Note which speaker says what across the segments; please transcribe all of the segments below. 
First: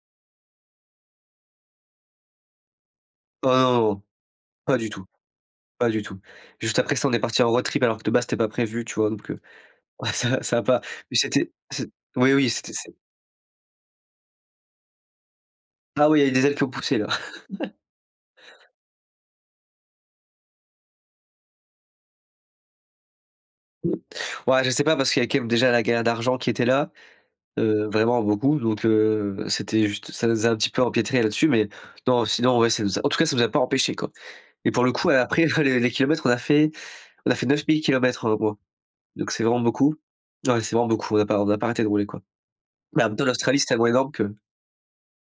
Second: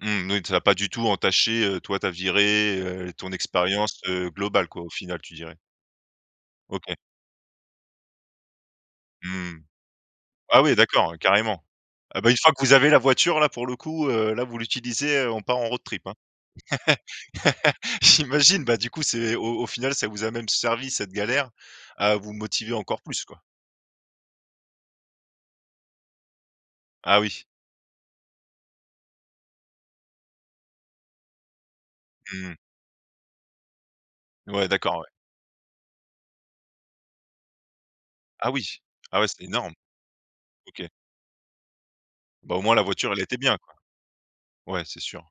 Speaker 1: Mmh n oui, ça a pas du tout entaché, heu, toi ta virée, heu, l ton
Speaker 2: Ah, non,
Speaker 1: expérience,
Speaker 2: non.
Speaker 1: heu, globale
Speaker 2: Pas
Speaker 1: quoi
Speaker 2: du
Speaker 1: au
Speaker 2: tout,
Speaker 1: final tu dirais?
Speaker 2: pas du tout. Juste après
Speaker 1: OK.
Speaker 2: ça, on est parti en road trip alors que de base, c'était pas prévu, tu vois? Donc, heu
Speaker 1: Mmh.
Speaker 2: ça ça a
Speaker 1: Ah ouais
Speaker 2: pas
Speaker 1: d'accord,
Speaker 2: oui
Speaker 1: heu,
Speaker 2: c'était
Speaker 1: carrément.
Speaker 2: c'est,
Speaker 1: Ah bah
Speaker 2: oui
Speaker 1: une
Speaker 2: oui
Speaker 1: fois que vous
Speaker 2: c'était
Speaker 1: avez
Speaker 2: c'est
Speaker 1: la voiture là pour le coup, heu, là vous l'utilisez, heu, on part en road trip
Speaker 2: Ah
Speaker 1: hein.
Speaker 2: oui, il y a eu des ailes qui ont poussé là.
Speaker 1: J'imagine, bah du coup c'est au au final ça vous a même servi cette galère, à vous motiver encore plus quoi.
Speaker 2: Ouais, je sais pas parce qu'il y a quand même déjà la galère d'argent qui était là.
Speaker 1: Ah oui.
Speaker 2: Heu, vraiment beaucoup. Donc, heu, ben c'était juste ça nous a un petit peu empêtrés là-dessus, mais non
Speaker 1: Mmh.
Speaker 2: sinon ouais ça nous a, en tout cas ça nous a pas empêchés, quoi
Speaker 1: Ouais
Speaker 2: et pour le
Speaker 1: d'accord, ouais.
Speaker 2: coup après les les kilomètres, on a fait on a fait 9 000 km en 1
Speaker 1: Ah
Speaker 2: mois.
Speaker 1: oui! Ah ouais,
Speaker 2: Donc
Speaker 1: c'est
Speaker 2: c'est vraiment
Speaker 1: énorme.
Speaker 2: beaucoup. Ouais c'est
Speaker 1: OK.
Speaker 2: vraiment beaucoup, on n'a pas on n'a pas arrêté de rouler, quoi.
Speaker 1: Bah au moins la
Speaker 2: Mais en
Speaker 1: voiture
Speaker 2: même
Speaker 1: elle
Speaker 2: temps
Speaker 1: était bien
Speaker 2: l'Australie c'est
Speaker 1: quoi.
Speaker 2: tellement énorme que
Speaker 1: Ouais, c'est sûr.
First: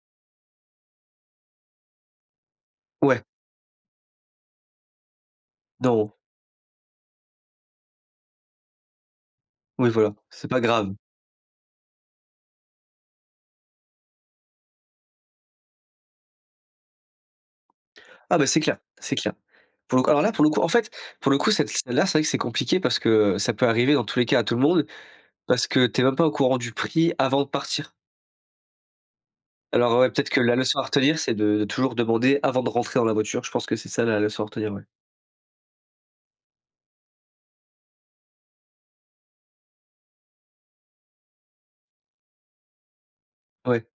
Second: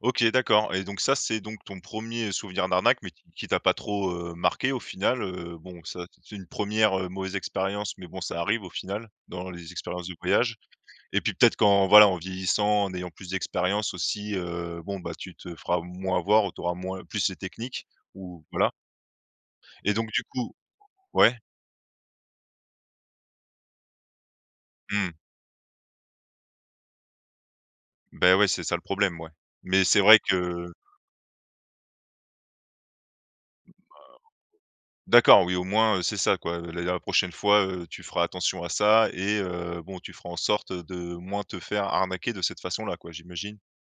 Speaker 1: OK d'accord et donc ça c'est donc ton premier, heu, souvenir d'arnaque mais qui
Speaker 2: Ouais.
Speaker 1: qui t'a pas trop, heu, marqué au final. Heu, bon ça
Speaker 2: Non.
Speaker 1: c c'est une première, heu, mauvaise expérience. Mais bon ça arrive au final, dans les
Speaker 2: Oui
Speaker 1: expériences
Speaker 2: voilà,
Speaker 1: de
Speaker 2: c'est
Speaker 1: voyage
Speaker 2: pas grave.
Speaker 1: et puis peut-être qu'en voilà, en vieillissant, en ayant plus d'expérience, aussi, heu, bon bah tu te feras moins avoir. Ou tu auras moins plus ces techniques
Speaker 2: Ah
Speaker 1: ou
Speaker 2: bah c'est
Speaker 1: voilà.
Speaker 2: clair, c'est clair.
Speaker 1: Et
Speaker 2: Pour le coup,
Speaker 1: donc
Speaker 2: alors
Speaker 1: du
Speaker 2: là pour le
Speaker 1: coup
Speaker 2: coup, en fait pour
Speaker 1: ouais?
Speaker 2: le coup, cette celle-là c'est vrai que c'est compliqué. Parce que ça peut arriver dans tous les cas à tout le monde,
Speaker 1: Mmh.
Speaker 2: parce que tu es même pas au courant du prix avant de partir
Speaker 1: Beh ouais, c'est ça le problème ouais. Mais
Speaker 2: alors
Speaker 1: c'est
Speaker 2: ouais,
Speaker 1: vrai
Speaker 2: peut-être que la
Speaker 1: que
Speaker 2: leçon à retenir, c'est de toujours demander avant de rentrer dans la voiture. Je pense que c'est ça la leçon à retenir, ouais.
Speaker 1: D'accord, oui au moins, heu, c'est ça quoi. Heu, la der la prochaine fois, heu, tu feras attention à ça et heu, bon tu feras en sorte de moins te faire arnaquer de cette façon là quoi, j'imagine.
Speaker 2: Ouais.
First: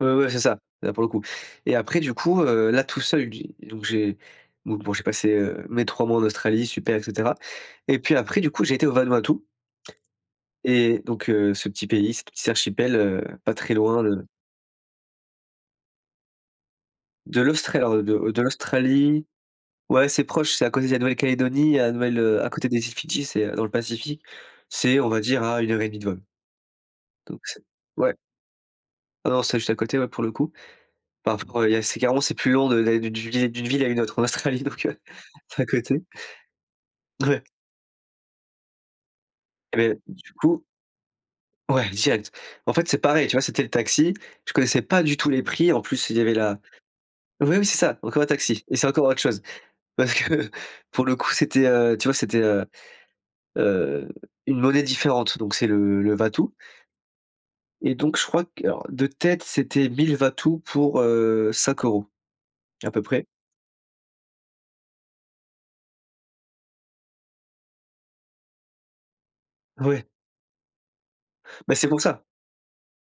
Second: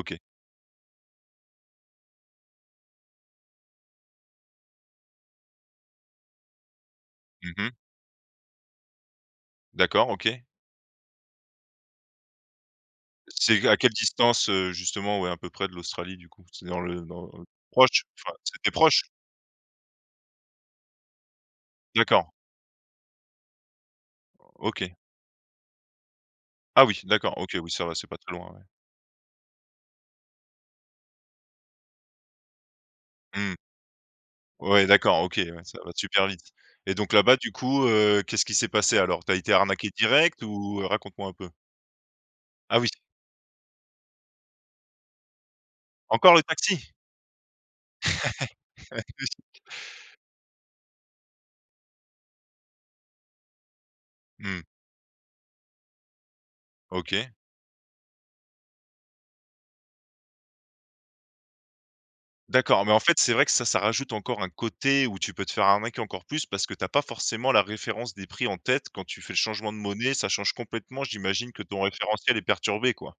Speaker 2: Ouais, ouais, c'est ça, là pour le coup et après du coup, heu, là tout seul j'ai, donc j'ai, donc bon j'ai passé, heu, mes 3 mois en Australie super et cetera
Speaker 1: Mmh mh.
Speaker 2: et puis après du coup j'ai été au Vanuatu
Speaker 1: D'accord OK.
Speaker 2: et donc, heu, ce petit pays, cette petite archipel, heu, pas
Speaker 1: C'est g
Speaker 2: très
Speaker 1: à quelle
Speaker 2: loin de
Speaker 1: distance, heu, justement ouais à peu près de l'Australie du coup? C'est dans le dans
Speaker 2: De
Speaker 1: le
Speaker 2: l'Austra alors
Speaker 1: proche?
Speaker 2: de
Speaker 1: Enfin,
Speaker 2: de
Speaker 1: c'était proche?
Speaker 2: l'Australie. Ouais c'est proche, c'est à côté de la Nouvelle-Calédonie, la Nouvelle
Speaker 1: D'accord.
Speaker 2: heu à côté des îles Fidji, c'est, heu, dans le Pacifique,
Speaker 1: OK.
Speaker 2: c'est on va dire à 1 heure et 1/2 de vol
Speaker 1: Ah oui d'accord,
Speaker 2: donc
Speaker 1: OK.
Speaker 2: c'est
Speaker 1: Oui ça va c'est
Speaker 2: ouais.
Speaker 1: pas très loin, ouais.
Speaker 2: Ah non, c'était juste à côté ouais pour le coup. Enfin, f re il y a c'est carrément c'est plus long de d'aller d'une vué
Speaker 1: Mmh.
Speaker 2: d'une ville à une autre en Australie donc,
Speaker 1: Ouais
Speaker 2: heu,
Speaker 1: d'accord, OK.
Speaker 2: c'est
Speaker 1: Ouais,
Speaker 2: à
Speaker 1: ça va
Speaker 2: côté.
Speaker 1: super vite et donc là-bas
Speaker 2: Ouais.
Speaker 1: du coup, heu, qu'est-ce qui s'est passé alors? Tu as été
Speaker 2: Et
Speaker 1: arnaqué
Speaker 2: beh du
Speaker 1: direct
Speaker 2: coup
Speaker 1: ou? Raconte-moi un peu!
Speaker 2: Ouais direct. En
Speaker 1: Ah
Speaker 2: fait
Speaker 1: oui.
Speaker 2: c'est pareil, tu vois? C'était le taxi, je connaissais pas du tout les prix, en plus il y avait
Speaker 1: Encore le
Speaker 2: la
Speaker 1: taxi?
Speaker 2: oui, oui, c'est ça, encore un
Speaker 1: Ouais,
Speaker 2: taxi et c'est
Speaker 1: un de
Speaker 2: encore autre
Speaker 1: plus
Speaker 2: chose. Parce que pour le coup, c'était, heu, tu vois? C'était, heu, heu, une
Speaker 1: Mmh.
Speaker 2: monnaie différente, donc c'est le le Vatu
Speaker 1: OK.
Speaker 2: et donc je crois que, alors de tête, c'était 1 000 Vatu pour, heu, 5€
Speaker 1: D'accord,
Speaker 2: à
Speaker 1: mais en
Speaker 2: peu
Speaker 1: fait
Speaker 2: près.
Speaker 1: c'est vrai que ça, ça rajoute encore un côté où tu peux te faire arnaquer encore plus. Parce que tu as pas forcément la référence des prix en tête quand tu fais le changement de
Speaker 2: Ouais.
Speaker 1: monnaie. Ça change complètement, j'imagine que
Speaker 2: Bah
Speaker 1: ton
Speaker 2: c'est pour ça.
Speaker 1: référentiel est perturbé, quoi.